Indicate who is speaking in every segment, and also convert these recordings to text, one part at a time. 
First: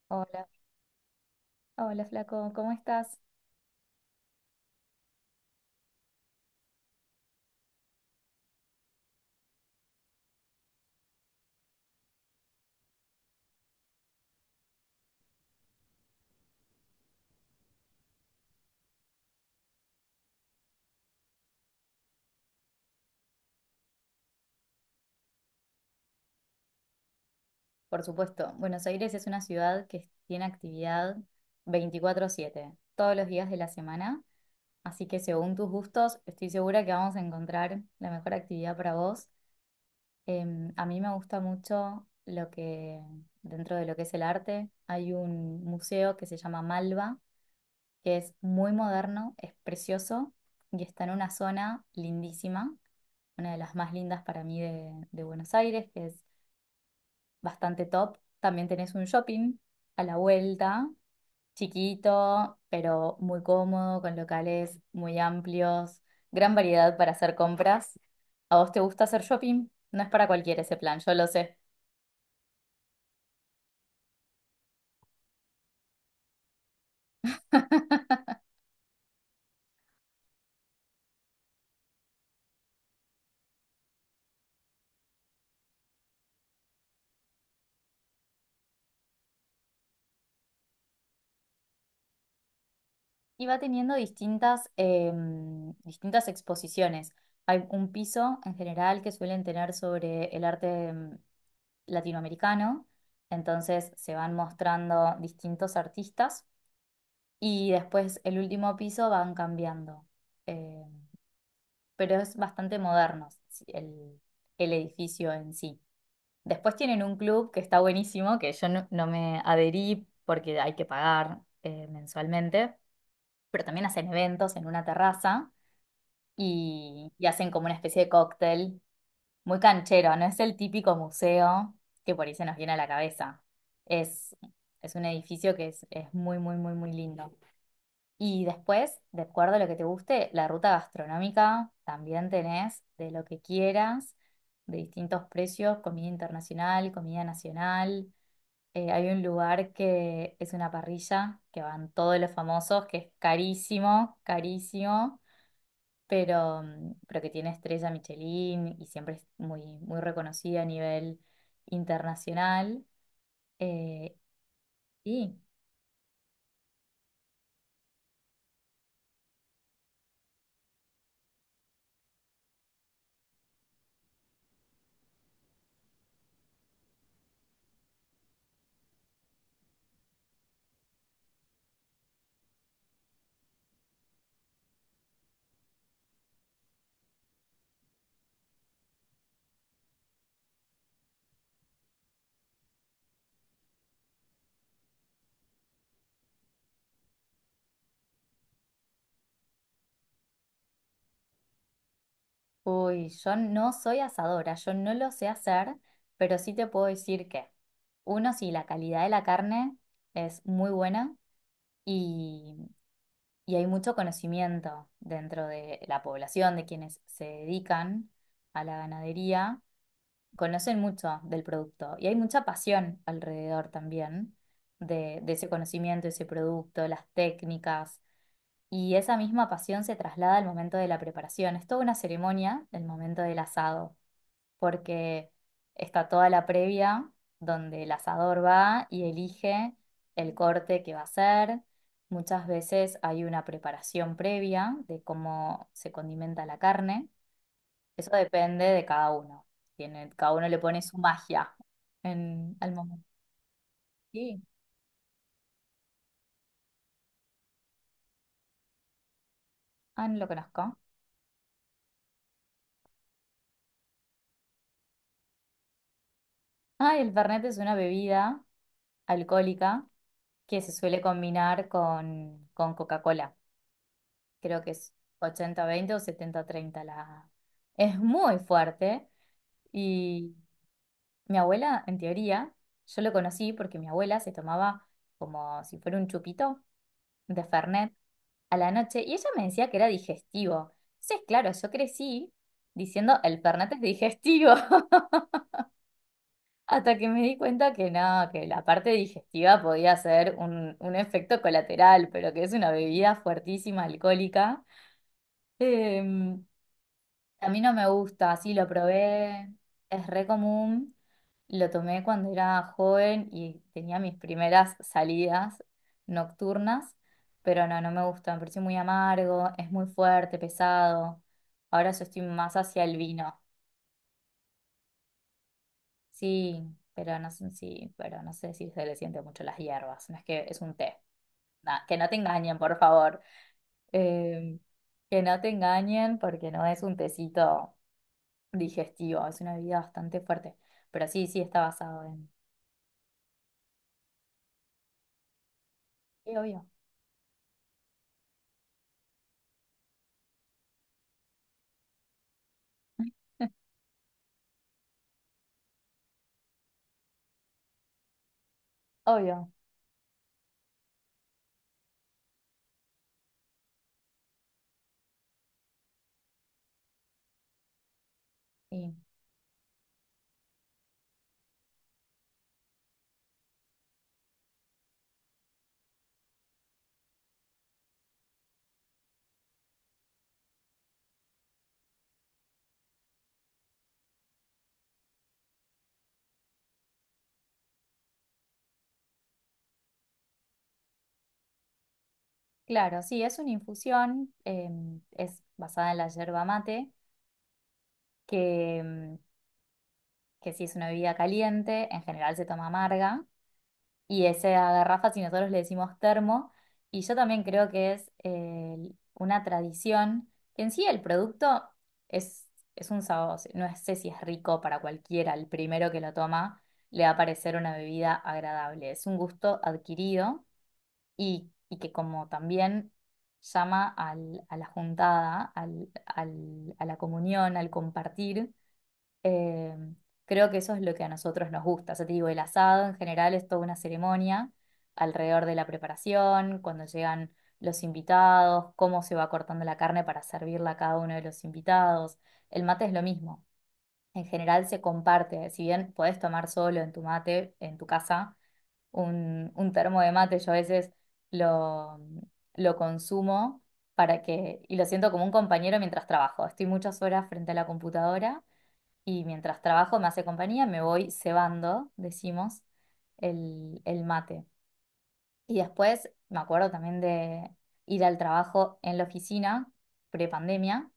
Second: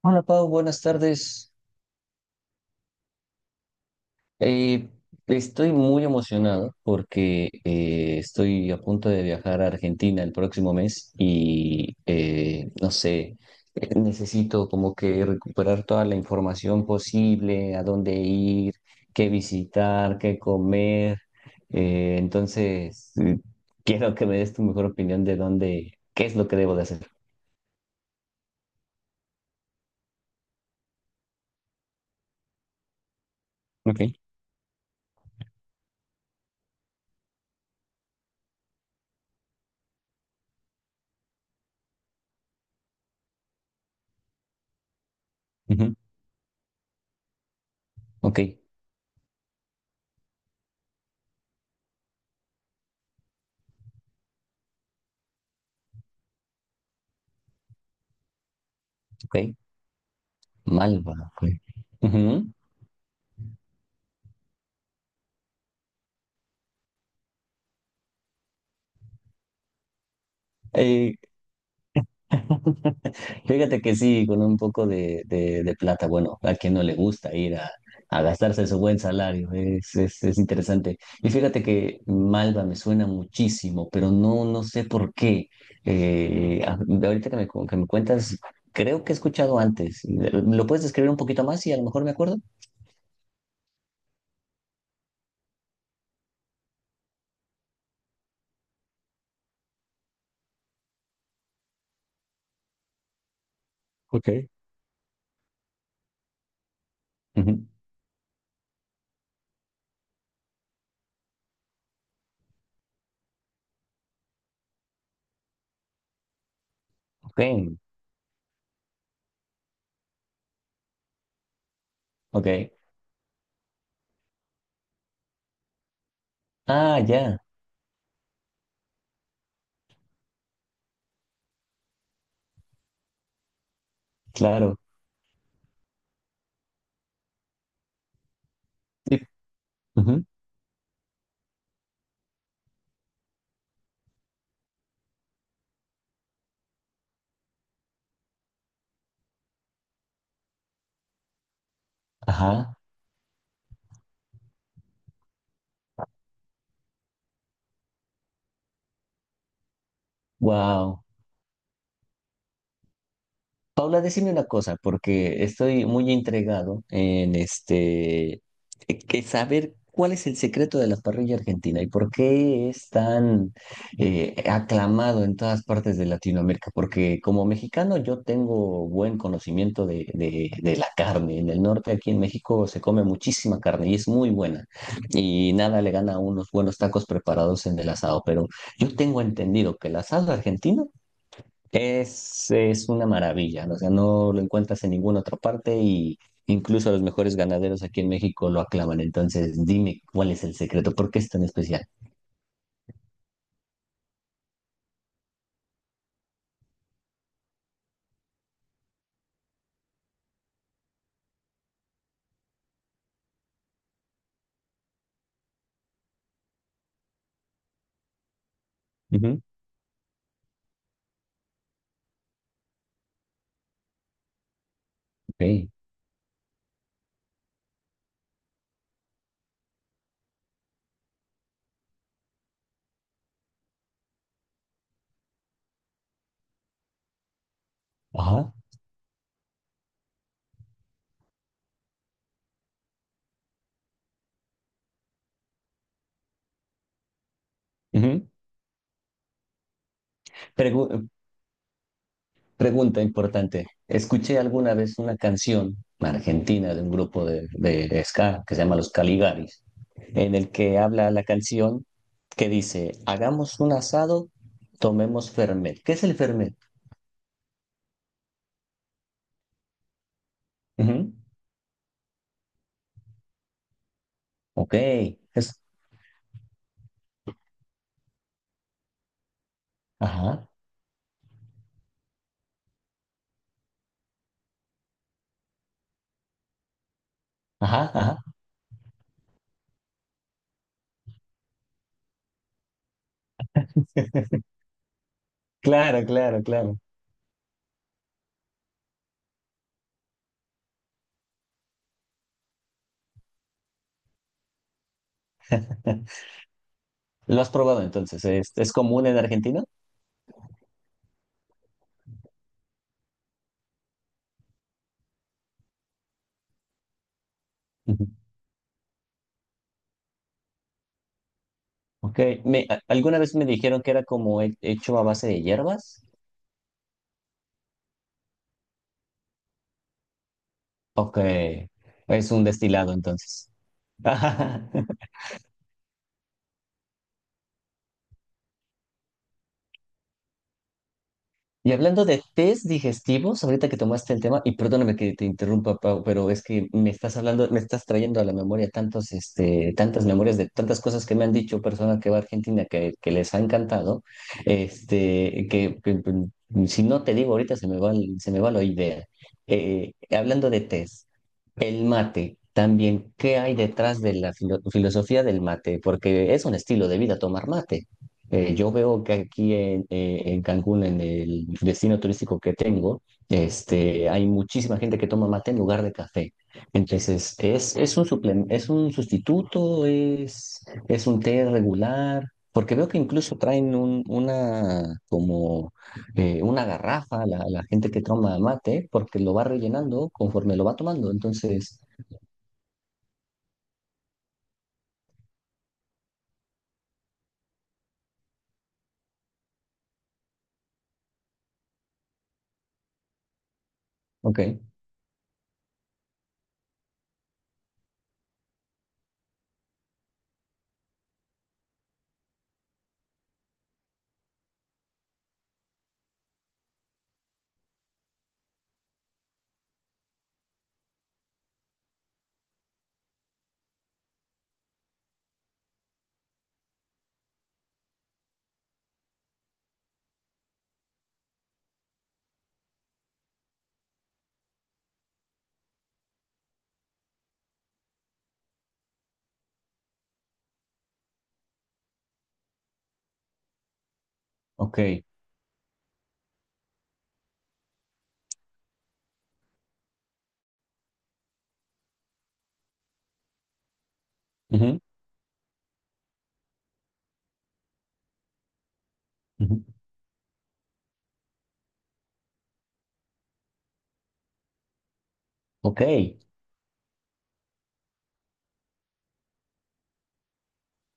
Speaker 1: Hola
Speaker 2: Hola,
Speaker 1: Pau, buenas tardes.
Speaker 2: hola Flaco, ¿cómo estás?
Speaker 1: Eh, Estoy muy emocionado porque estoy a punto de viajar a Argentina el próximo mes y no sé, necesito como que recuperar toda la información posible, a dónde ir, qué visitar, qué comer. Entonces, quiero que me des tu mejor opinión de dónde, qué es lo que debo de hacer.
Speaker 2: Por supuesto, Buenos Aires es una ciudad que tiene actividad 24/7, todos los días de la
Speaker 1: Ok.
Speaker 2: semana, así que según tus gustos, estoy segura que vamos a encontrar la mejor actividad para vos. A mí me gusta mucho lo que, dentro de lo que es el arte, hay un
Speaker 1: Ujú.
Speaker 2: museo que se llama Malva, que es
Speaker 1: Ok,
Speaker 2: muy moderno, es precioso y está en una zona lindísima, una de las más lindas para mí de Buenos Aires, que es bastante top. También tenés un shopping
Speaker 1: ok.
Speaker 2: a la vuelta,
Speaker 1: Malva. Fue. Ujú.
Speaker 2: chiquito, pero muy cómodo, con locales muy amplios, gran variedad para hacer compras. ¿A vos te gusta hacer shopping? No es para cualquiera ese plan, yo
Speaker 1: Eh,
Speaker 2: lo sé.
Speaker 1: Fíjate que sí, con un poco de, de plata, bueno, a quien no le gusta ir a gastarse su buen salario, es interesante. Y fíjate que Malva me suena muchísimo, pero no, no sé por qué. De ahorita que me, que me cuentas, creo que he escuchado antes. ¿Lo puedes describir un poquito más y a lo mejor me acuerdo?
Speaker 2: Y va teniendo distintas, distintas exposiciones. Hay un piso en general que suelen tener sobre el arte latinoamericano, entonces se van mostrando distintos artistas
Speaker 1: Ujú.
Speaker 2: y después el último piso van cambiando. Eh, pero es bastante moderno sí, el edificio en sí. Después tienen un
Speaker 1: Ok,
Speaker 2: club que está buenísimo, que yo no me adherí porque hay que pagar
Speaker 1: ok.
Speaker 2: mensualmente, pero también hacen eventos en una terraza
Speaker 1: Ah,
Speaker 2: y
Speaker 1: ya,
Speaker 2: hacen como una especie de cóctel muy canchero, no es el típico museo que por ahí se nos viene a la cabeza. Es,
Speaker 1: claro.
Speaker 2: es un edificio que es muy, muy, muy, muy lindo. Y después,
Speaker 1: Sí.
Speaker 2: de acuerdo a lo que te
Speaker 1: Ujú.
Speaker 2: guste, la ruta gastronómica también tenés de lo que quieras, de distintos precios, comida internacional, comida nacional. Hay un lugar que es una parrilla, que van todos los
Speaker 1: Ajá,
Speaker 2: famosos, que es carísimo, carísimo, pero, pero que tiene estrella Michelin y siempre es muy, muy reconocida a
Speaker 1: wow.
Speaker 2: nivel internacional.
Speaker 1: Paula,
Speaker 2: Eh,
Speaker 1: decime una cosa,
Speaker 2: sí.
Speaker 1: porque estoy muy intrigado en que saber cuál es el secreto de la parrilla argentina y por qué es tan aclamado en todas partes de Latinoamérica. Porque como mexicano yo tengo buen conocimiento de la carne. En el norte, aquí en México, se come muchísima carne y es muy buena. Y nada le gana a unos buenos tacos preparados en el asado. Pero yo tengo entendido que el asado argentino es una maravilla, ¿no? O sea, no lo encuentras en ninguna otra parte y incluso los mejores ganaderos aquí en México lo aclaman. Entonces, dime cuál es el secreto, ¿por qué es tan especial?
Speaker 2: Uy, yo no soy asadora, yo no lo sé hacer, pero sí te puedo decir que, uno, sí, la calidad de la carne es muy buena y, y hay mucho conocimiento dentro de la población, de quienes se dedican a la
Speaker 1: Ujú,
Speaker 2: ganadería, conocen mucho del producto y hay mucha pasión alrededor también de ese
Speaker 1: ok.
Speaker 2: conocimiento, ese producto, las técnicas. Y esa misma pasión se traslada al momento de la preparación. Es toda una ceremonia del momento del asado porque está toda la previa donde el asador
Speaker 1: Ajá.
Speaker 2: va y elige el corte que va a hacer. Muchas veces hay una preparación previa de cómo se condimenta la carne. Eso
Speaker 1: Ujú.
Speaker 2: depende de cada uno. Tiene, cada uno le pone su
Speaker 1: Pregu-
Speaker 2: magia en, al
Speaker 1: Pregunta
Speaker 2: momento.
Speaker 1: importante. Escuché
Speaker 2: Sí.
Speaker 1: alguna vez una canción argentina de un grupo de ska que se llama Los Caligaris,
Speaker 2: Ah, no lo
Speaker 1: en el
Speaker 2: conozco.
Speaker 1: que habla la canción que dice, hagamos un asado, tomemos fernet. ¿Qué es el fernet?
Speaker 2: Ah, el Fernet es una bebida alcohólica que se suele
Speaker 1: Ujú.
Speaker 2: combinar con Coca-Cola. Creo que
Speaker 1: Ok,
Speaker 2: es
Speaker 1: es...
Speaker 2: 80-20 o 70-30 la... Es muy fuerte y
Speaker 1: Ajá,
Speaker 2: mi abuela, en teoría, yo lo conocí porque mi abuela se tomaba como si fuera un chupito de
Speaker 1: ajá,
Speaker 2: Fernet
Speaker 1: ajá.
Speaker 2: a la noche y ella me decía que era digestivo. Entonces, claro, yo crecí diciendo el Fernet es digestivo
Speaker 1: Claro, claro, claro.
Speaker 2: hasta que me di cuenta que no, que la parte digestiva podía ser un efecto colateral, pero que es una bebida fuertísima, alcohólica. Em,
Speaker 1: ¿Lo
Speaker 2: A
Speaker 1: has
Speaker 2: mí no
Speaker 1: probado
Speaker 2: me
Speaker 1: entonces?
Speaker 2: gusta, sí, lo
Speaker 1: Es común en
Speaker 2: probé,
Speaker 1: Argentina?
Speaker 2: es re común, lo tomé cuando era joven y tenía mis primeras salidas nocturnas, pero no, no me
Speaker 1: Ujú.
Speaker 2: gusta, me pareció muy amargo, es muy fuerte, pesado. Ahora yo
Speaker 1: Ok.
Speaker 2: estoy más
Speaker 1: Me,
Speaker 2: hacia el
Speaker 1: alguna vez
Speaker 2: vino,
Speaker 1: me dijeron que era como hecho a base de hierbas.
Speaker 2: sí, pero no sé, sí, pero no sé si se le siente mucho las hierbas, no es que es un té.
Speaker 1: Ok.
Speaker 2: Nah, que no te
Speaker 1: Es un
Speaker 2: engañen, por
Speaker 1: destilado
Speaker 2: favor.
Speaker 1: entonces.
Speaker 2: Eh, que no te engañen porque no es un tecito. Digestiva, es una bebida bastante fuerte, pero sí, sí está
Speaker 1: Y
Speaker 2: basado
Speaker 1: hablando de
Speaker 2: en...
Speaker 1: test digestivos, ahorita que tomaste el tema, y perdóname que te interrumpa, Pau, pero
Speaker 2: Sí,
Speaker 1: es
Speaker 2: obvio,
Speaker 1: que me estás hablando, me estás trayendo a la memoria tantos, este, tantas memorias de tantas cosas que me han dicho personas que va a Argentina que les ha encantado, este, que, que si no te digo ahorita se me va, se me va la idea.
Speaker 2: obvio,
Speaker 1: Hablando de test. El mate, también, ¿qué hay detrás de la filosofía del mate? Porque es un estilo de vida tomar mate. Yo
Speaker 2: sí.
Speaker 1: veo que aquí en Cancún, en el destino turístico que tengo, este, hay muchísima gente que toma mate en lugar de café. Entonces, es un es un sustituto? Es un té regular? Porque veo que incluso traen un, una como una garrafa, la gente que toma mate, porque lo va rellenando conforme lo va tomando. Entonces,
Speaker 2: Claro, sí, es una infusión, es basada en la yerba mate, que, em, que sí es una bebida caliente, en general se toma amarga, y
Speaker 1: ok,
Speaker 2: esa garrafa, si nosotros le decimos termo, y yo también creo que es una tradición, que en sí el producto es, es un sabor, no sé si es rico para cualquiera, el primero que lo toma le va a parecer una bebida agradable, es un gusto adquirido y que como también llama al- a la juntada, al- al- a la comunión, al compartir eh, creo que eso es lo que a nosotros nos gusta. O sea, te digo, el asado en general es toda una ceremonia alrededor de la preparación, cuando llegan los invitados, cómo se va cortando la carne para servirla a cada uno de los invitados. El mate es lo mismo. En general
Speaker 1: ok,
Speaker 2: se comparte, si bien podés tomar solo en tu mate, en tu casa, un termo de mate, yo a veces lo, lo consumo para que, y
Speaker 1: ujú,
Speaker 2: lo siento como un compañero mientras trabajo. Estoy muchas horas frente a la computadora y
Speaker 1: ujú,
Speaker 2: mientras trabajo me hace compañía, me voy cebando, decimos, el mate. Y
Speaker 1: ok.
Speaker 2: después me acuerdo también de ir al trabajo en la oficina, prepandemia,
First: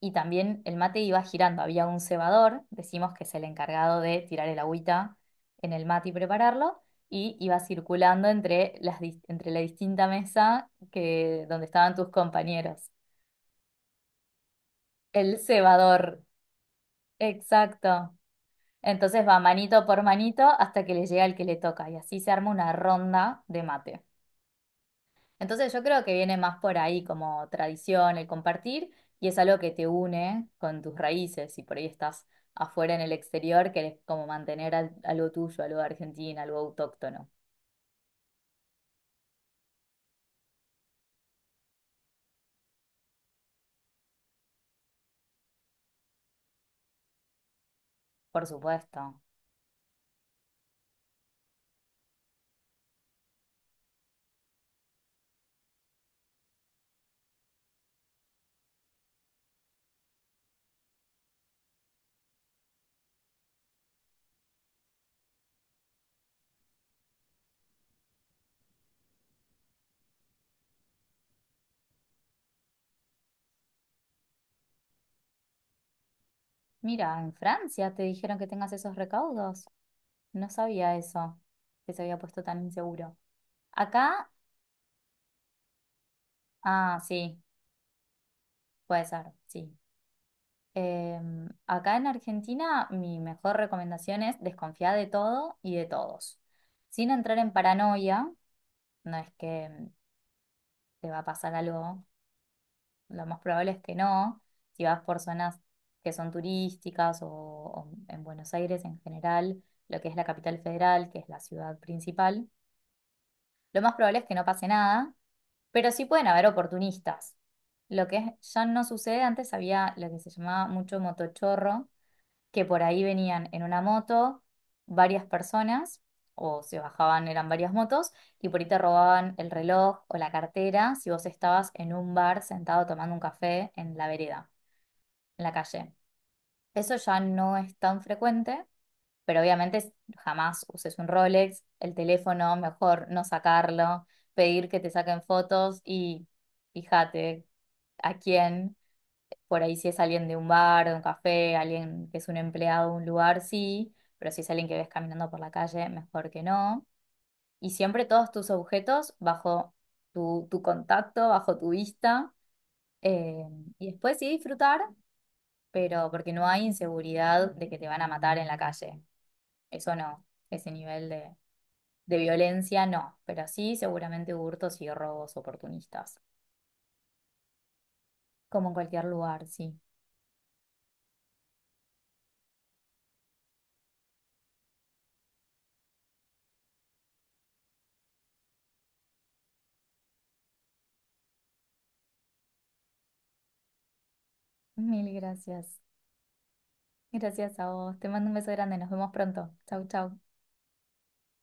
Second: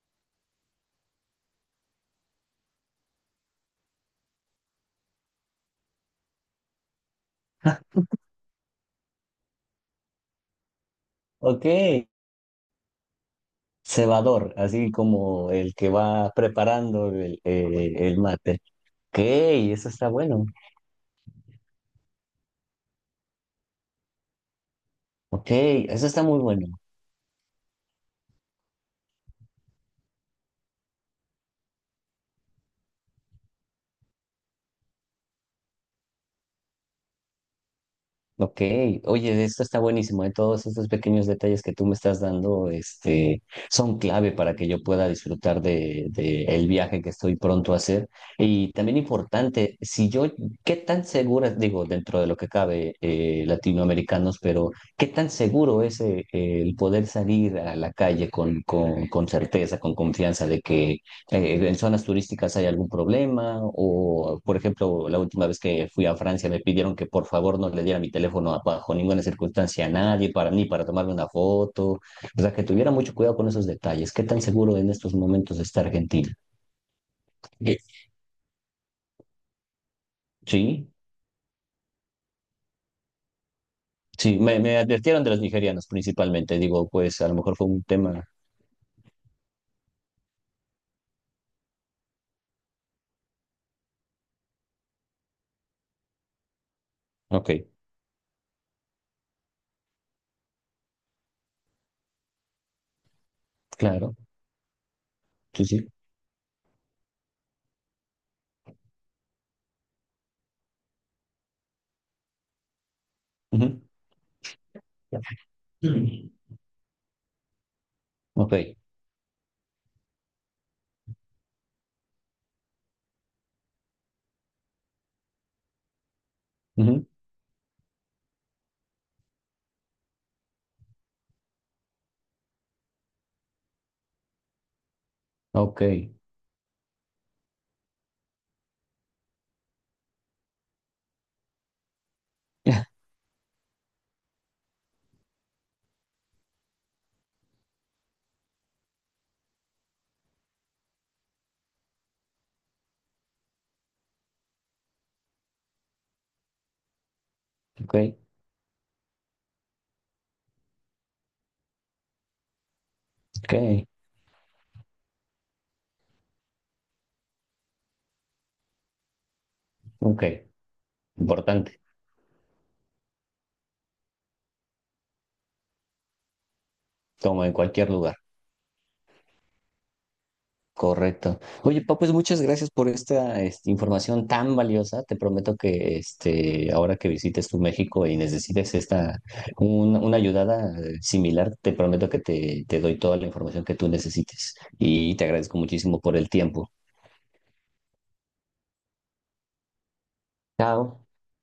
Speaker 2: y también el mate iba girando. Había un cebador, decimos que es el encargado de tirar el agüita en el mate y prepararlo, y iba
Speaker 1: Ja,
Speaker 2: circulando entre, las, dis- entre la distinta mesa que, donde
Speaker 1: ok.
Speaker 2: estaban tus compañeros.
Speaker 1: Cebador, así
Speaker 2: El
Speaker 1: como el que
Speaker 2: cebador,
Speaker 1: va preparando
Speaker 2: exacto.
Speaker 1: el mate. Ok,
Speaker 2: Entonces va manito
Speaker 1: eso
Speaker 2: por
Speaker 1: está
Speaker 2: manito
Speaker 1: bueno.
Speaker 2: hasta que le llega el que le toca y así se arma una ronda de mate.
Speaker 1: Ok,
Speaker 2: Entonces yo creo
Speaker 1: eso
Speaker 2: que
Speaker 1: está
Speaker 2: viene
Speaker 1: muy
Speaker 2: más
Speaker 1: bueno.
Speaker 2: por ahí como tradición, el compartir y es algo que te une con tus raíces y por ahí estás afuera en el exterior, querés como mantener al- algo tuyo, algo de Argentina, algo autóctono.
Speaker 1: Ok, oye, esto está buenísimo, ¿eh? Todos estos pequeños detalles que tú me estás dando, este, son clave para que yo pueda disfrutar de el viaje que estoy pronto a hacer.
Speaker 2: Por
Speaker 1: Y también
Speaker 2: supuesto.
Speaker 1: importante, si yo, ¿qué tan segura, digo, dentro de lo que cabe, latinoamericanos, pero qué tan seguro es el poder salir a la calle con certeza, con confianza de que ¿en zonas turísticas hay algún problema? O, por ejemplo, la última vez que fui a Francia me pidieron que por favor no le diera mi teléfono bajo ninguna circunstancia a nadie, para, ni para tomarme una foto. O sea, que tuviera mucho cuidado con esos detalles. ¿Qué tan seguro en estos momentos está Argentina?
Speaker 2: Mira, en
Speaker 1: Eh,
Speaker 2: Francia te dijeron que tengas esos recaudos. No
Speaker 1: Sí,
Speaker 2: sabía eso, que se había puesto tan inseguro. Acá,
Speaker 1: sí, me advirtieron de los nigerianos principalmente. Digo,
Speaker 2: ah,
Speaker 1: pues a lo
Speaker 2: sí,
Speaker 1: mejor fue un tema.
Speaker 2: puede ser, sí. Acá en Argentina, mi mejor recomendación es desconfiar de todo y de todos. Sin entrar
Speaker 1: Ok,
Speaker 2: en paranoia, no es que te va a pasar algo, lo más probable es que
Speaker 1: claro,
Speaker 2: no. Si vas por zonas
Speaker 1: sí, sí.
Speaker 2: que son turísticas o en Buenos Aires en general, lo que es la capital federal, que es la ciudad principal,
Speaker 1: Ujú.
Speaker 2: lo más probable es que no pase nada, pero sí pueden
Speaker 1: Mm.
Speaker 2: haber oportunistas. Lo que es-
Speaker 1: Ok,
Speaker 2: ya no sucede, antes había lo que se llamaba mucho motochorro que por ahí venían en una moto varias personas, o se
Speaker 1: ujú,
Speaker 2: bajaban, eran varias motos, y por ahí te robaban el reloj o la cartera si vos estabas en un bar sentado tomando un café en la vereda, en la
Speaker 1: ok.
Speaker 2: calle. Eso ya no es tan frecuente, pero obviamente s- jamás uses un Rolex, el teléfono, mejor no sacarlo, pedir que te saquen fotos y fíjate a quién. Por ahí si es alguien de un bar, de un café, alguien que es un empleado de un lugar, sí, pero si es alguien que ves caminando por la calle, mejor que no. Y
Speaker 1: Ok,
Speaker 2: siempre todos tus objetos bajo tu contacto, bajo tu vista. eh,
Speaker 1: ok,
Speaker 2: y después sí disfrutar, pero porque no hay inseguridad de que te van a matar en la calle. Eso
Speaker 1: ok,
Speaker 2: no, ese nivel
Speaker 1: importante.
Speaker 2: de violencia no, pero sí seguramente hurtos y robos oportunistas,
Speaker 1: Como en cualquier lugar.
Speaker 2: como en cualquier lugar, sí.
Speaker 1: Correcto. Oye, pa, pues muchas gracias por esta, este, información tan valiosa. Te prometo que este, ahora que visites tu México y necesites esta, una ayudada similar, te prometo que te doy toda la información que tú necesites.
Speaker 2: Mil
Speaker 1: Y te agradezco
Speaker 2: gracias.
Speaker 1: muchísimo por el tiempo.
Speaker 2: Gracias a vos. Te mando un beso grande. Nos vemos pronto. Chau, chau.
Speaker 1: Chao.